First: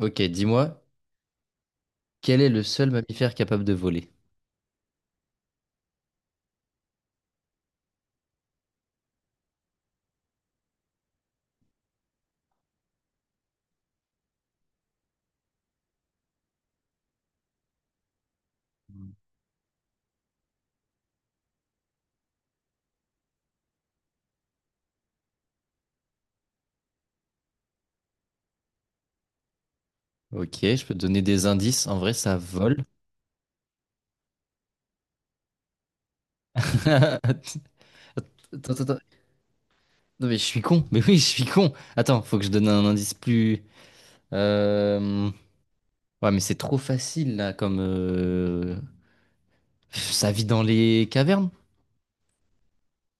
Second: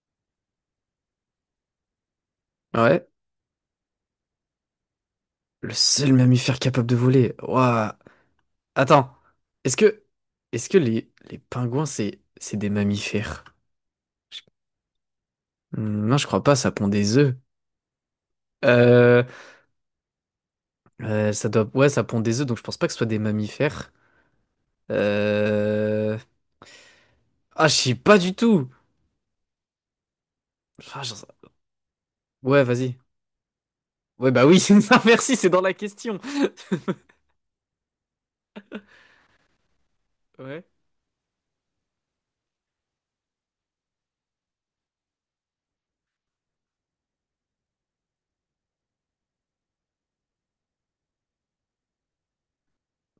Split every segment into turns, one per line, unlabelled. Ok, dis-moi, quel est le seul
Ouais,
mammifère capable de voler?
le seul mammifère capable de voler. Ouah. Attends, est-ce que est-ce que les pingouins c'est des mammifères? Hmm, non, je crois pas, ça pond des œufs. Euh, ça doit ouais, ça pond des œufs donc je pense pas que ce soit des mammifères. Euh... Ah, je sais pas du tout.
Ok, je peux te
Ah, j'en
donner
sais-
des indices. En vrai, ça
Ouais,
vole.
vas-y. Ouais, bah oui, non, merci, c'est dans la question.
Attends, attends, attends. Non, mais je suis
Ouais.
con. Mais oui, je suis con. Attends, faut que je donne un indice plus. euh, Ouais, mais c'est trop facile là, comme. Ça vit dans les cavernes?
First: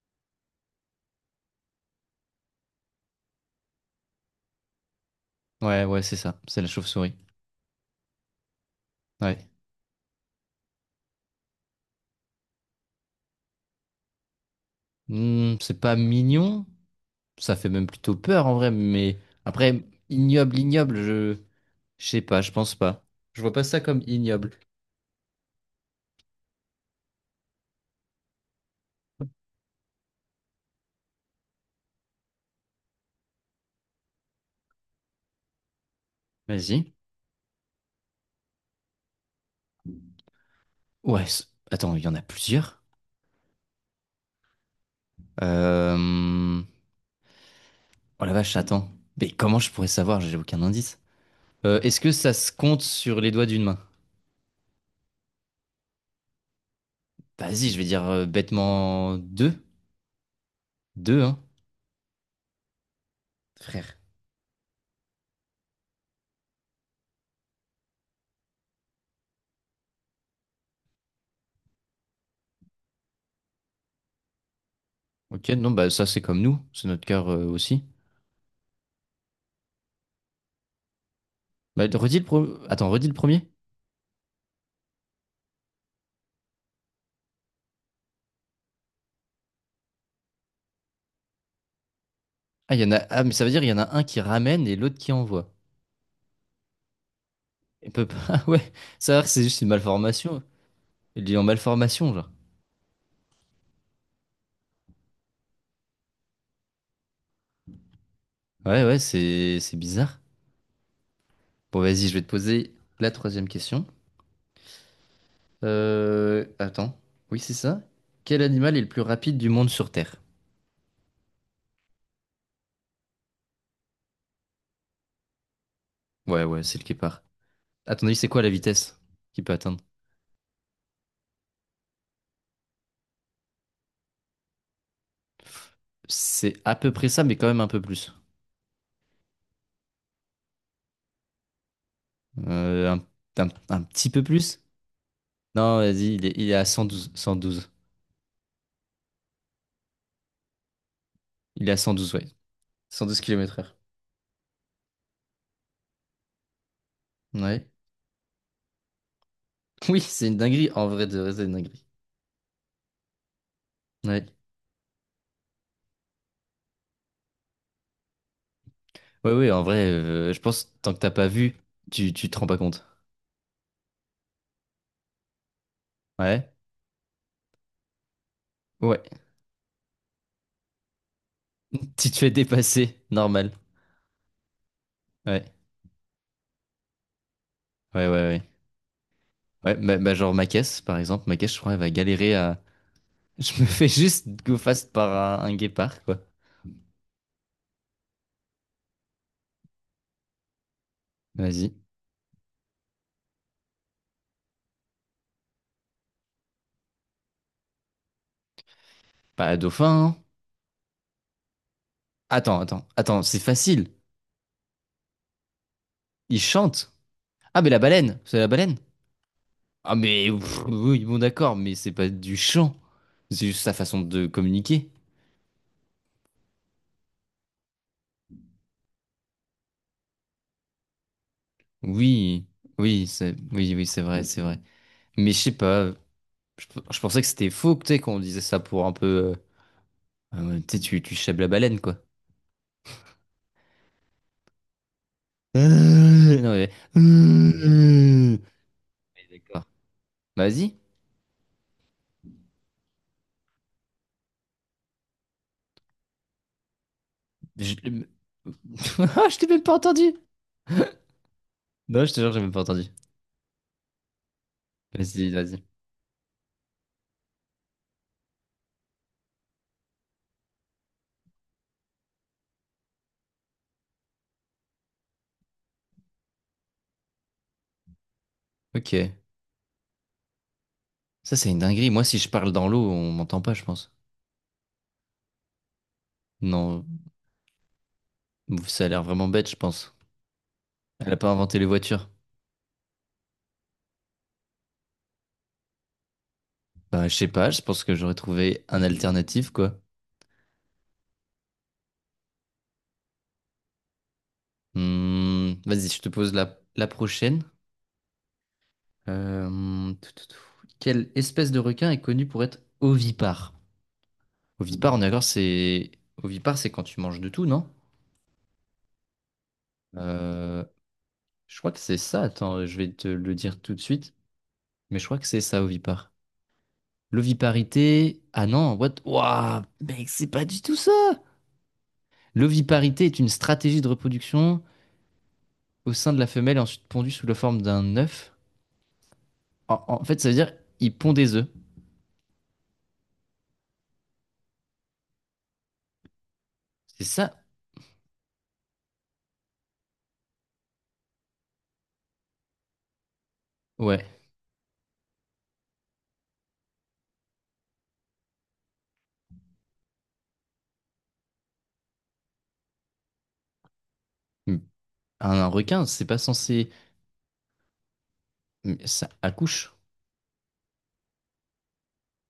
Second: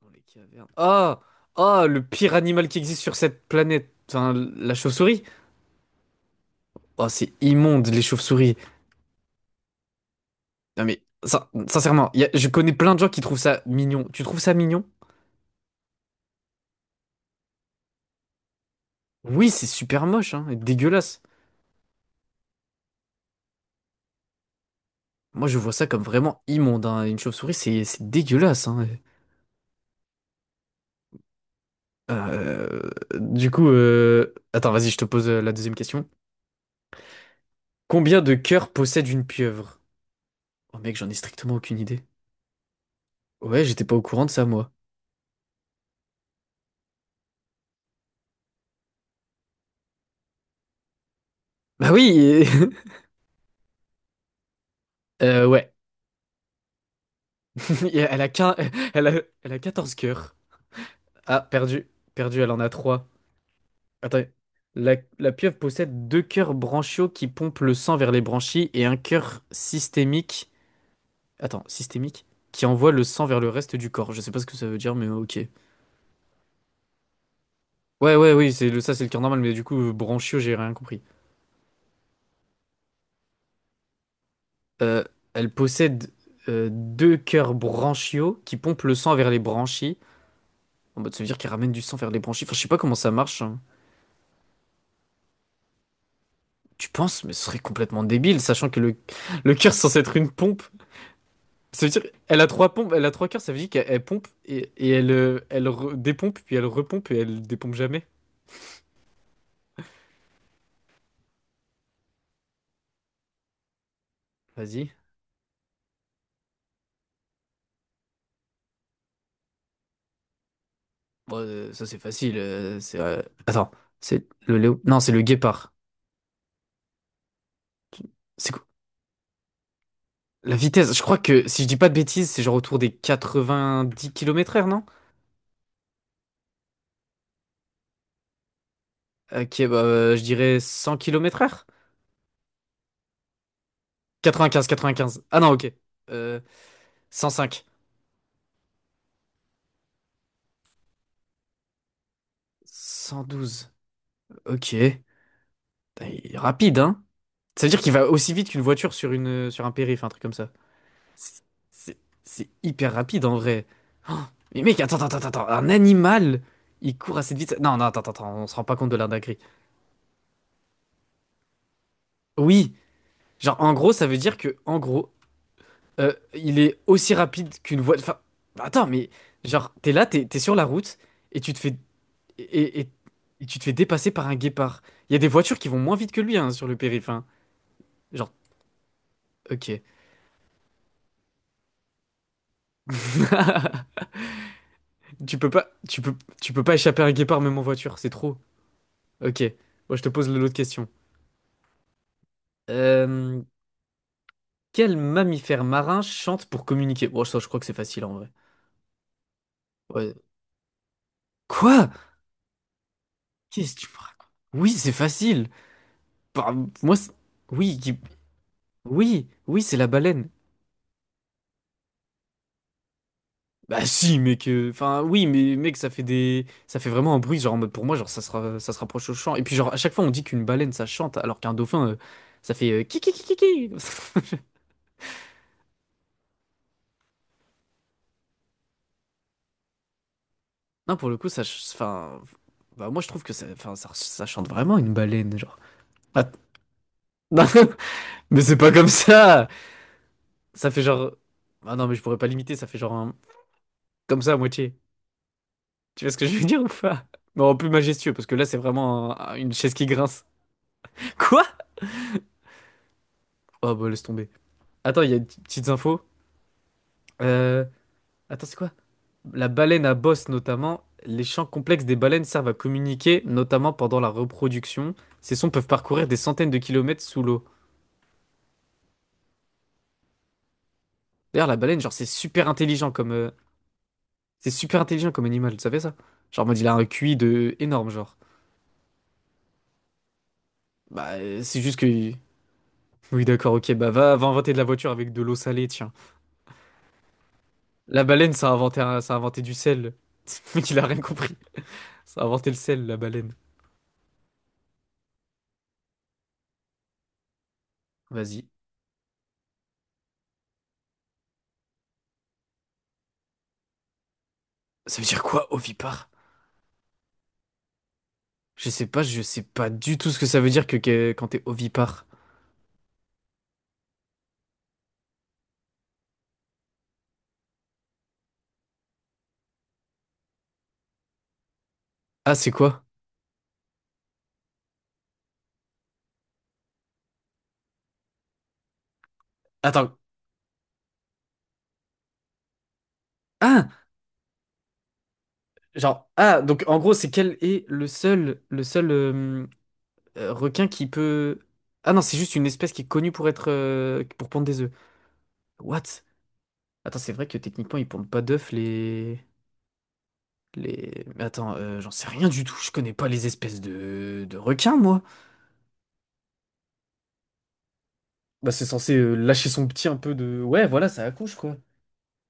Dans les cavernes. Ah, ah, le pire animal qui existe sur cette planète. Enfin, la chauve-souris.
Ouais, ouais, c'est ça. C'est la
Oh,
chauve-souris.
c'est immonde, les chauves-souris.
Ouais.
Non mais, sincèrement, je connais plein de gens qui trouvent ça mignon. Tu trouves ça mignon?
C'est pas mignon. Ça fait même plutôt peur en vrai, mais
Oui, c'est
après,
super moche, hein, et
ignoble, ignoble,
dégueulasse.
je. Je sais pas, je pense pas. Je vois pas ça comme ignoble.
Moi, je vois ça comme vraiment immonde, hein. Une chauve-souris, c'est dégueulasse, hein. Euh, du coup, attends, vas-y, je te pose la deuxième question.
Vas-y.
Combien de cœurs possède une pieuvre? Oh mec, j'en ai
Ouais,
strictement aucune
attends,
idée.
il y en a plusieurs.
Ouais, j'étais pas au courant de ça, moi.
Euh... Oh la vache, attends. Mais comment je pourrais savoir? J'ai aucun indice.
Bah
Est-ce que ça
oui!
se compte sur les doigts d'une main?
Ouais.
Vas-y, je vais dire
Elle a quin, elle
bêtement
a, elle
deux.
a 14 cœurs.
Deux, hein,
Ah, perdu. Perdu, elle en a 3.
frère.
Attends. La pieuvre possède deux cœurs branchiaux qui pompent le sang vers les branchies et un cœur systémique. Attends, systémique? Qui envoie le sang vers le reste du corps. Je sais pas ce que ça veut dire, mais ok.
Ok, non, bah ça c'est comme nous, c'est notre cœur aussi.
Ouais, ouais, oui, ça c'est le cœur normal, mais du coup, branchiaux, j'ai rien compris.
Bah, redis le Attends, redis le premier.
Euh, elle possède deux cœurs branchiaux qui pompent le sang vers les branchies. En mode, ça veut dire qu'elle ramène du sang vers les branchies. Enfin, je sais
Ah,
pas
il y en
comment
a.
ça
Ah, mais
marche,
ça veut
hein.
dire il y en a un qui ramène et l'autre qui envoie.
Tu penses, mais ce serait
Il
complètement
peut pas.
débile,
Ah
sachant
ouais,
que le,
ça a l'air que c'est
le
juste une
cœur est censé être une
malformation.
pompe.
Il est en
Ça veut dire
malformation, genre.
elle a trois pompes, elle a trois cœurs, ça veut dire qu'elle pompe et elle dépompe, puis elle repompe et elle dépompe jamais.
Ouais, ouais, c'est bizarre. Bon, vas-y, je vais te poser la troisième question.
Vas-y.
Attends. Oui, c'est ça. Quel animal est le plus rapide du monde sur Terre?
Bon, ça c'est facile. C'est Attends, c'est le léo. Non, c'est le guépard.
Ouais, ouais, c'est le guépard. Attendez, c'est quoi la
C'est quoi?
vitesse qu'il peut atteindre?
La vitesse, je crois que si je dis pas de bêtises, c'est genre autour des 90 km/h, non?
C'est à peu près ça, mais quand même un peu plus.
Bah, je dirais 100 km/h.
Euh, un, un petit peu plus?
95, 95. Ah non, ok.
Non, vas-y, il est,
Euh,
il est à 112,
Cent
cent
cinq.
douze. Il est à 112, ouais. 112
cent
kilomètres
douze.
heure.
Ok. Putain, il est rapide, hein? Ça
Ouais.
veut dire qu'il va aussi vite qu'une voiture sur un
Oui,
périph', un truc
c'est
comme
une
ça.
dinguerie. En vrai, de vrai, c'est
C'est
une dinguerie.
c'est- c'est hyper rapide en vrai. Oh,
Ouais.
mais mec, attends, attends, attends, attends. Un animal, il court à cette vitesse. Non, non, attends, attends, attends, on se rend pas compte de
Ouais,
l'indagrie.
ouais, en vrai, je pense, tant que t'as pas vu, tu te rends pas
Oui,
compte.
genre en gros, ça veut dire que, en gros,
Ouais.
il est aussi rapide qu'une voie. Enfin, attends,
Ouais.
mais genre, t'es là, t'es sur la route et tu te fais.
Tu te fais
Et, et-
dépasser.
et
Normal.
tu te fais dépasser par un guépard. Il y a des
Ouais.
voitures qui vont moins vite que lui, hein, sur le périph', hein.
Ouais, ouais,
Genre,
ouais. Ouais,
ok.
genre ma caisse, par exemple. Ma caisse, je crois, elle va galérer à. Je me fais juste go fast
Tu
par un,
peux
un
pas, tu
guépard,
peux,
quoi.
tu peux pas échapper à un guépard même en voiture, c'est trop. Ok, moi je te pose l'autre question.
Vas-y.
Euh, quel mammifère marin chante pour communiquer? Bon, ça, je crois que c'est facile en vrai.
Pas un
Ouais.
dauphin, hein.
Quoi?
Attends, attends, attends, c'est
Qu'est-ce que tu
facile.
me racontes? Oui, c'est facile.
Il
Bah,
chante.
moi,
Ah, mais
oui,
la baleine, c'est la baleine.
oui, oui, c'est la
Ah,
baleine.
mais pff, oui, bon, d'accord, mais c'est pas du chant. C'est juste sa
Bah
façon
si,
de
mec.
communiquer.
Enfin, oui, mais mec, ça fait vraiment un bruit. Genre, en mode, pour moi, genre, ça se rapproche au chant. Et puis, genre, à chaque fois, on dit qu'une baleine, ça chante, alors qu'un dauphin,
Oui,
ça fait kiki kiki kiki.
oui, oui, c'est vrai, c'est vrai. Mais je sais pas, je, je pensais que c'était faux, tu sais, quand on disait ça pour un peu. Tu sais,
Non,
tu,
pour
tu
le coup,
chèbes la baleine, quoi.
enfin, bah moi, je trouve que ça, enfin, ça chante vraiment une baleine, genre. Ah,
Non,
non.
mais-
Mais c'est pas comme ça!
d'accord.
Ça
Vas-y.
fait genre. Ah non, mais je pourrais pas limiter, ça fait genre comme ça à moitié. Tu vois ce que je veux dire ou pas? Mais en plus
Je...
majestueux, parce que là, c'est vraiment
Ah,
un-
je t'ai
une
même pas
chaise qui
entendu.
grince. Quoi?
Non, je te jure, j'ai même pas entendu.
Oh bah laisse tomber. Attends, il y a une
Vas-y,
petite-
vas-y.
petites infos. Euh... Attends, c'est quoi? La baleine à bosse, notamment. Les champs complexes des baleines servent à communiquer, notamment pendant la reproduction. Ces sons peuvent parcourir des centaines de kilomètres sous l'eau.
Ok. Ça,
D'ailleurs,
c'est
la
une
baleine,
dinguerie.
genre,
Moi,
c'est
si je
super
parle dans l'eau,
intelligent
on
comme.
m'entend pas, je pense.
C'est super intelligent comme animal, tu savais ça? Genre, en mode, il a
Non,
un QI de énorme, genre.
ça a l'air vraiment bête, je pense. Elle
Bah,
a pas inventé
c'est
les
juste
voitures.
que... Oui, d'accord, ok, bah va, va inventer de la voiture avec de l'eau salée, tiens.
Bah, je sais pas, je pense que
La
j'aurais
baleine, ça a
trouvé un
inventé
alternatif,
du
quoi.
sel. Mais il a rien compris. Ça a inventé le sel, la baleine.
Vas-y, je te pose la prochaine.
Vas-y.
Tout, tout, tout. Quelle espèce de requin est connue pour être ovipare? Ovipare, on est
Ça veut dire
d'accord,
quoi,
c'est...
ovipare?
Ovipare, c'est quand tu manges de tout, non?
Je sais pas du tout ce que ça veut
Euh,
dire que, quand t'es
Je crois que c'est
ovipare.
ça. Attends, je vais te le dire tout de suite. Mais je crois que c'est ça, ovipare. L'oviparité. Ah non, what? Waouh, mec, c'est pas du tout ça!
Ah, c'est quoi?
L'oviparité est une stratégie de reproduction au sein de la femelle, et ensuite pondue sous la forme d'un œuf. En,
Attends.
en fait, ça veut dire il pond des œufs.
Ah! Genre, ah, donc en gros,
C'est
c'est
ça?
quel est le seul requin qui peut... Ah non, c'est juste une espèce qui est connue pour être...
Ouais.
pour pondre des œufs. What? Attends, c'est vrai que techniquement, ils pondent pas d'œufs, les... Les... Mais attends, j'en sais rien du tout, je connais pas les espèces de
Hum.
requins, moi.
Un requin, c'est pas censé.
Bah, c'est
Mais
censé
ça
lâcher son
accouche.
petit un peu de... Ouais, voilà, ça accouche, quoi.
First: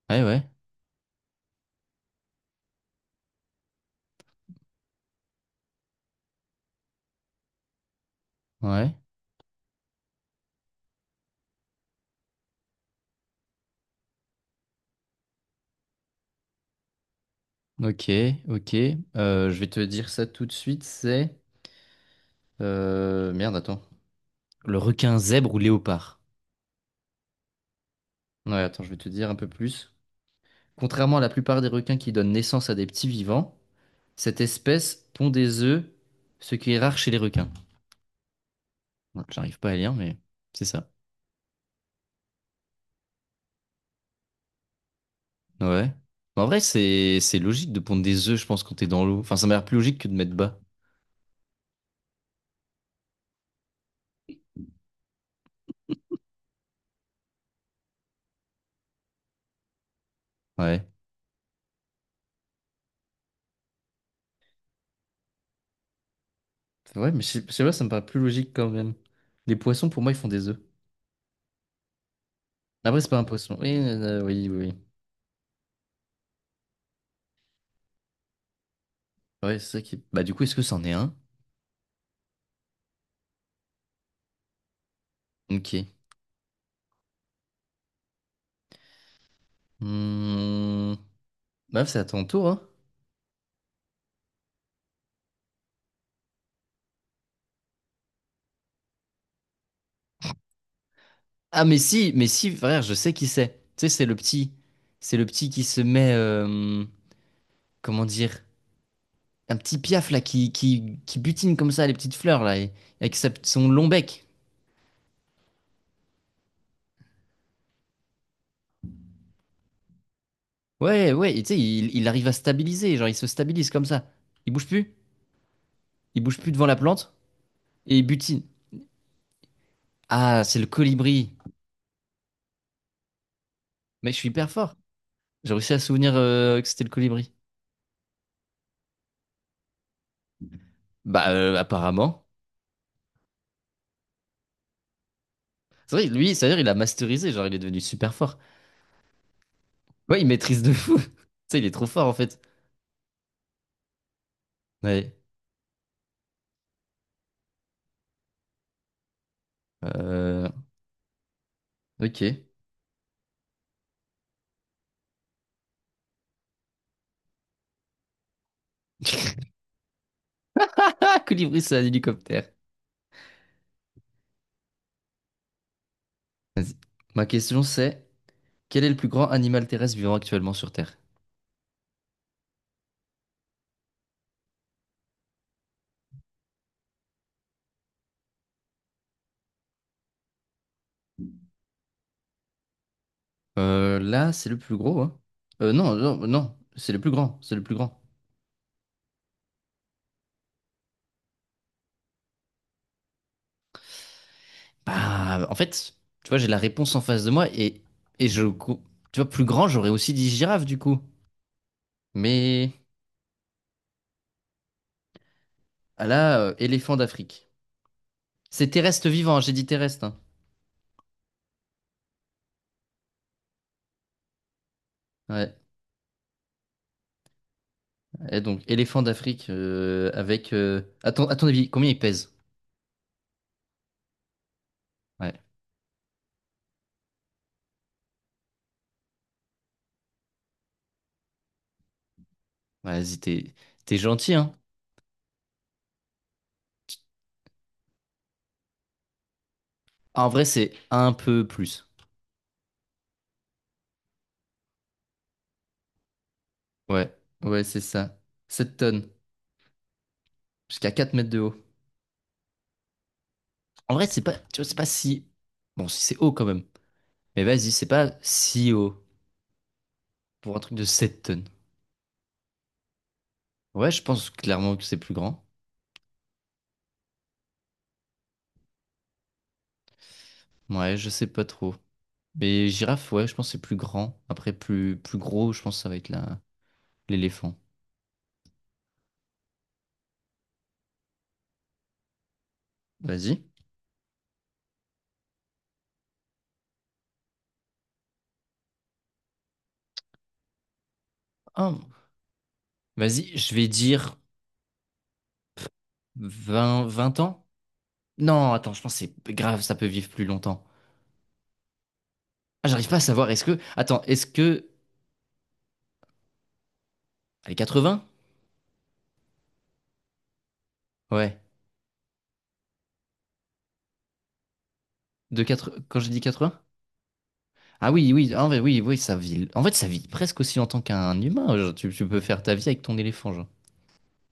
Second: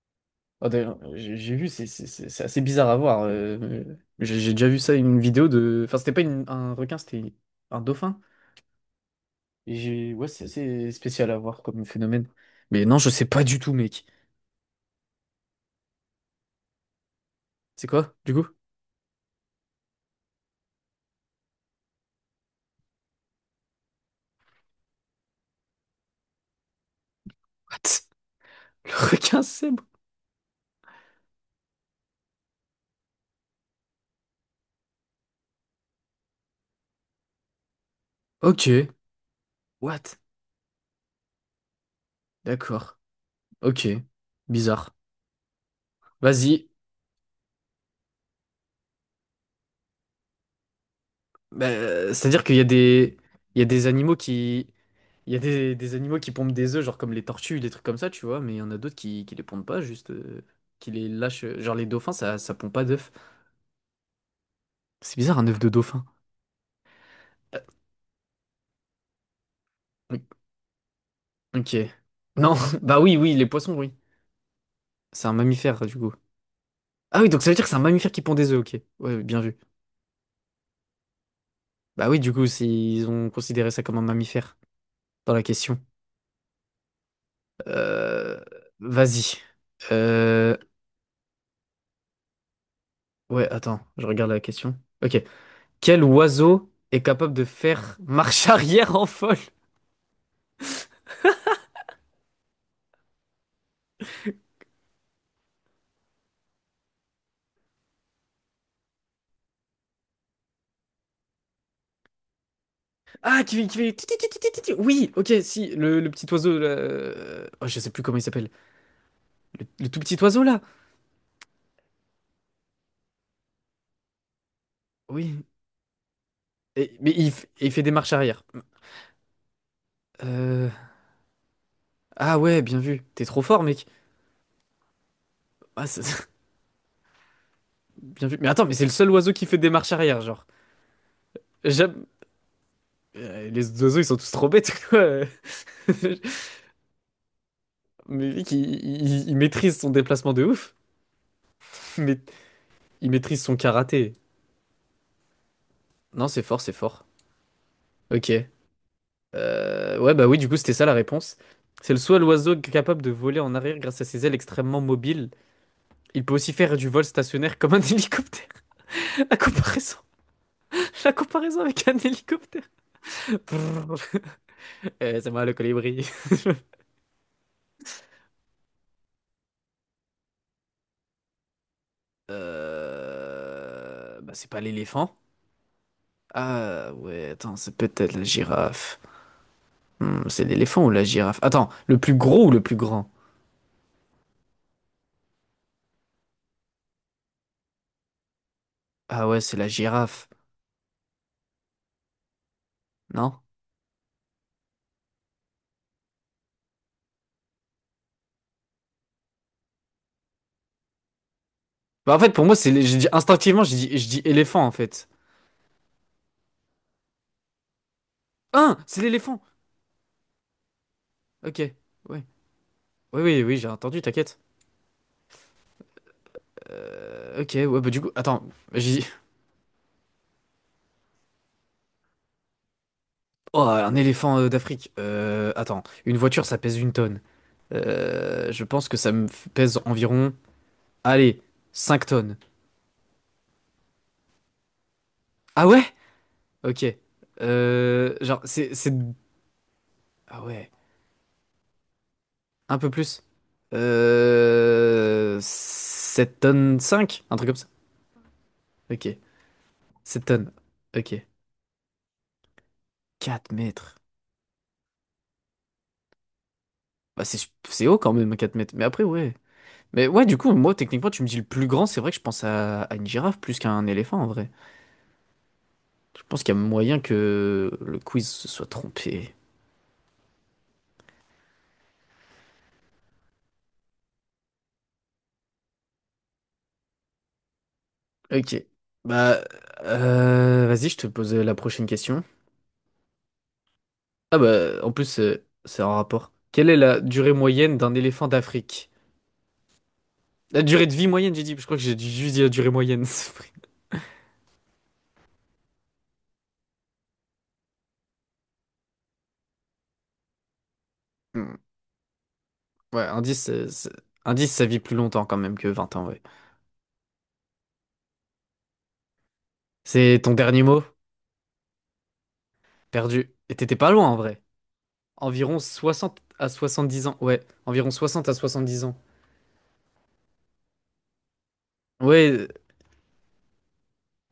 Ouais, ouais.
Ah, d'ailleurs, j'ai vu, c'est assez bizarre à voir. J'ai déjà vu ça, une vidéo de... Enfin, c'était pas un requin, c'était un dauphin.
Ouais.
Et j'ai... Ouais, c'est assez spécial à voir comme phénomène. Mais non, je sais pas du tout, mec. C'est
Ok,
quoi, du coup?
ok. Je vais te dire ça tout de suite. C'est. Merde, attends. Le requin zèbre ou léopard?
What?
Ouais, attends, je
Le
vais te dire un
requin
peu
sèbre?
plus. Contrairement à la plupart des requins qui donnent naissance à des petits vivants, cette espèce pond des œufs, ce qui est rare chez les requins.
Ok.
Ouais, j'arrive pas à lire, mais
What?
c'est ça.
D'accord. Ok. Bizarre.
Ouais. Mais en vrai,
Vas-y.
c'est logique de pondre des œufs, je pense, quand t'es dans l'eau. Enfin, ça m'a l'air plus logique que de mettre bas.
Bah, c'est-à-dire qu'il y a des animaux qui, il y a des animaux qui pondent des œufs, genre comme les tortues, des trucs comme ça, tu vois, mais il y en a d'autres qui les pondent pas, juste,
Ouais.
qui les lâchent. Genre les dauphins, ça pond pas d'œufs. C'est bizarre un œuf de dauphin.
Ouais mais je sais je
Euh,
sais pas, ça me paraît plus logique quand même. Les poissons, pour moi, ils font des œufs.
ok. Non, bah
Après, c'est
oui,
pas un
oui, les
poisson.
poissons,
Oui,
oui.
oui, oui. Oui.
C'est un mammifère, du coup. Ah oui, donc ça veut dire que c'est un mammifère qui pond des œufs, ok. Ouais, oui, bien
Ouais,
vu.
c'est ça qui... Bah, du coup, est-ce que c'en est un?
Bah oui, du coup, ils ont considéré ça comme un mammifère dans la
Ok.
question. Euh, vas-y. Euh,
Hmm. Bah, c'est à ton tour, hein.
ouais, attends, je regarde la question. Ok. Quel oiseau est capable de faire marche arrière en folle?
Ah mais si, frère, je sais qui c'est. Tu sais, c'est le petit qui se met, comment dire, un petit piaf là, qui butine comme ça les petites fleurs là, avec
Ah, qui
son
fait, qui
long
fait... ti, ti,
bec.
ti, ti, ti, ti, Oui, ok, si, le petit oiseau, là... oh, je sais plus comment il s'appelle. Le tout petit oiseau, là.
Ouais, ouais, et tu sais, il arrive à stabiliser, genre il se stabilise comme ça. Il bouge plus,
Oui.
il bouge plus devant la plante
Mais il fait des
et il
marches
butine.
arrière.
Ah, c'est le
Euh,
colibri.
Ah ouais, bien vu. T'es trop fort, mec.
Mais je suis hyper fort. J'ai réussi à
Ah,
souvenir que c'était le colibri.
bien vu. Mais attends, mais c'est le seul oiseau qui fait des marches arrière, genre.
Bah,
J'aime...
apparemment.
les oiseaux, ils sont tous trop bêtes, quoi.
C'est vrai, lui, c'est-à-dire il a masterisé, genre il est devenu super
Mais
fort.
mec, il maîtrise son
Ouais, il
déplacement de
maîtrise de
ouf.
fou. Tu sais, il est trop fort en
Mais
fait.
il maîtrise son karaté.
Ouais.
Non, c'est fort, c'est fort. Ok. Ouais, bah oui, du
Euh,
coup, c'était ça la réponse. C'est le soit
ok.
l'oiseau capable de voler en arrière grâce à ses ailes extrêmement mobiles. Il peut aussi faire du vol stationnaire comme un hélicoptère. La comparaison, la
Ah, colibri,
comparaison
c'est un
avec un
hélicoptère.
hélicoptère. Brrr. Eh, c'est moi le colibri.
Vas-y. Ma question c'est, quel est le plus grand animal terrestre vivant actuellement sur Terre?
Bah, c'est pas l'éléphant. Ah ouais, attends, c'est peut-être la girafe. C'est l'éléphant ou la girafe? Attends, le plus gros ou le plus grand?
Là, c'est le plus gros, hein. Non, non, non, c'est le plus grand, c'est le plus grand.
Ah ouais, c'est la girafe. Non?
Bah, en fait, tu vois, j'ai la réponse en face de moi et tu vois, plus grand, j'aurais aussi dit girafe, du coup.
Bah en fait, pour moi,
Mais
c'est les- j'ai dit- instinctivement, j'ai dit, je dis éléphant en fait.
ah là, éléphant d'Afrique. C'est
Hein, c'est
terrestre vivant, hein,
l'éléphant.
j'ai dit terrestre, hein.
Ok. Ouais. Oui, oui, oui, j'ai entendu, t'inquiète.
Ouais.
Ok, ouais, bah du coup,
Et
attends,
donc, éléphant
j'ai...
d'Afrique avec... à ton avis, combien il pèse?
Oh, un éléphant d'Afrique.
Ouais.
Attends, une voiture, ça pèse 1 tonne. Je pense que ça pèse environ, allez, 5 tonnes.
Ouais, vas-y, t'es gentil, hein?
Ah ouais? Ok. Genre, c'est...
Ah, en
Ah
vrai,
ouais,
c'est un peu plus.
un peu plus. 7 tonnes
Ouais,
5 un truc comme
ouais,
ça.
c'est ça. sept
Ok,
tonnes,
7 tonnes.
jusqu'à
Ok,
4 mètres de haut.
4
En
mètres.
vrai, c'est pas, tu vois, c'est pas si... Bon, si c'est haut quand même.
Bah c'est,
Mais vas-y, c'est
c'est haut
pas
quand même, 4
si
mètres. Mais
haut
après, ouais. Mais ouais, du coup,
pour un truc
moi,
de
techniquement,
7
tu me dis le
tonnes.
plus grand, c'est vrai que je pense à une girafe plus qu'à un
Ouais, je
éléphant en
pense
vrai.
clairement que c'est plus grand.
Je pense qu'il y a moyen que le quiz se soit trompé.
Ouais, je sais pas trop. Mais girafe, ouais, je pense que c'est plus grand. Après, plus gros, je pense que ça va être la... l'éléphant.
Ok. Bah, vas-y, je te pose la prochaine question.
Vas-y.
Ah bah, en plus, c'est en rapport. Quelle est la durée moyenne d'un éléphant d'Afrique? La durée de vie moyenne, j'ai dit, je crois
Oh,
que j'ai dû juste dit la durée moyenne. C'est
vas-y,
vrai.
je vais dire vingt ans? Non, attends, je pense que c'est grave, ça peut vivre plus longtemps.
Hmm.
Ah, j'arrive pas à
Ouais,
savoir. Est-ce
indice,
que. Attends, est-ce
indice, ça
que.
vit plus longtemps quand même que 20 ans, ouais.
Allez, 80?
C'est ton dernier mot?
Ouais.
Perdu. Et t'étais pas loin en vrai.
De
Environ
4... Quand j'ai dit
60 à
80?
70 ans. Ouais,
Ah
environ
oui,
60
oui,
à
en vrai, oui,
70 ans.
oui, ça vit. En fait, ça vit presque aussi longtemps qu'un humain. Genre, tu peux faire
Ouais,
ta vie avec ton éléphant, genre.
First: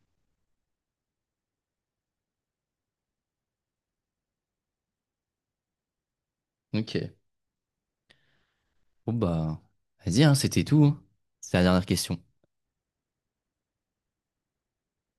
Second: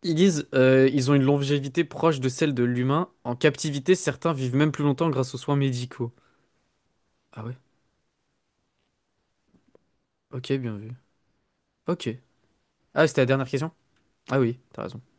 ils ont une longévité proche de celle de l'humain. En captivité, certains vivent même plus longtemps grâce aux soins médicaux.
Ok.
Ah ouais,
Bon, bah. Vas-y, hein,
ok,
c'était
bien
tout,
vu.
hein. C'est la dernière
Ok.
question.
Ah, c'était la dernière question? Ah oui, t'as raison.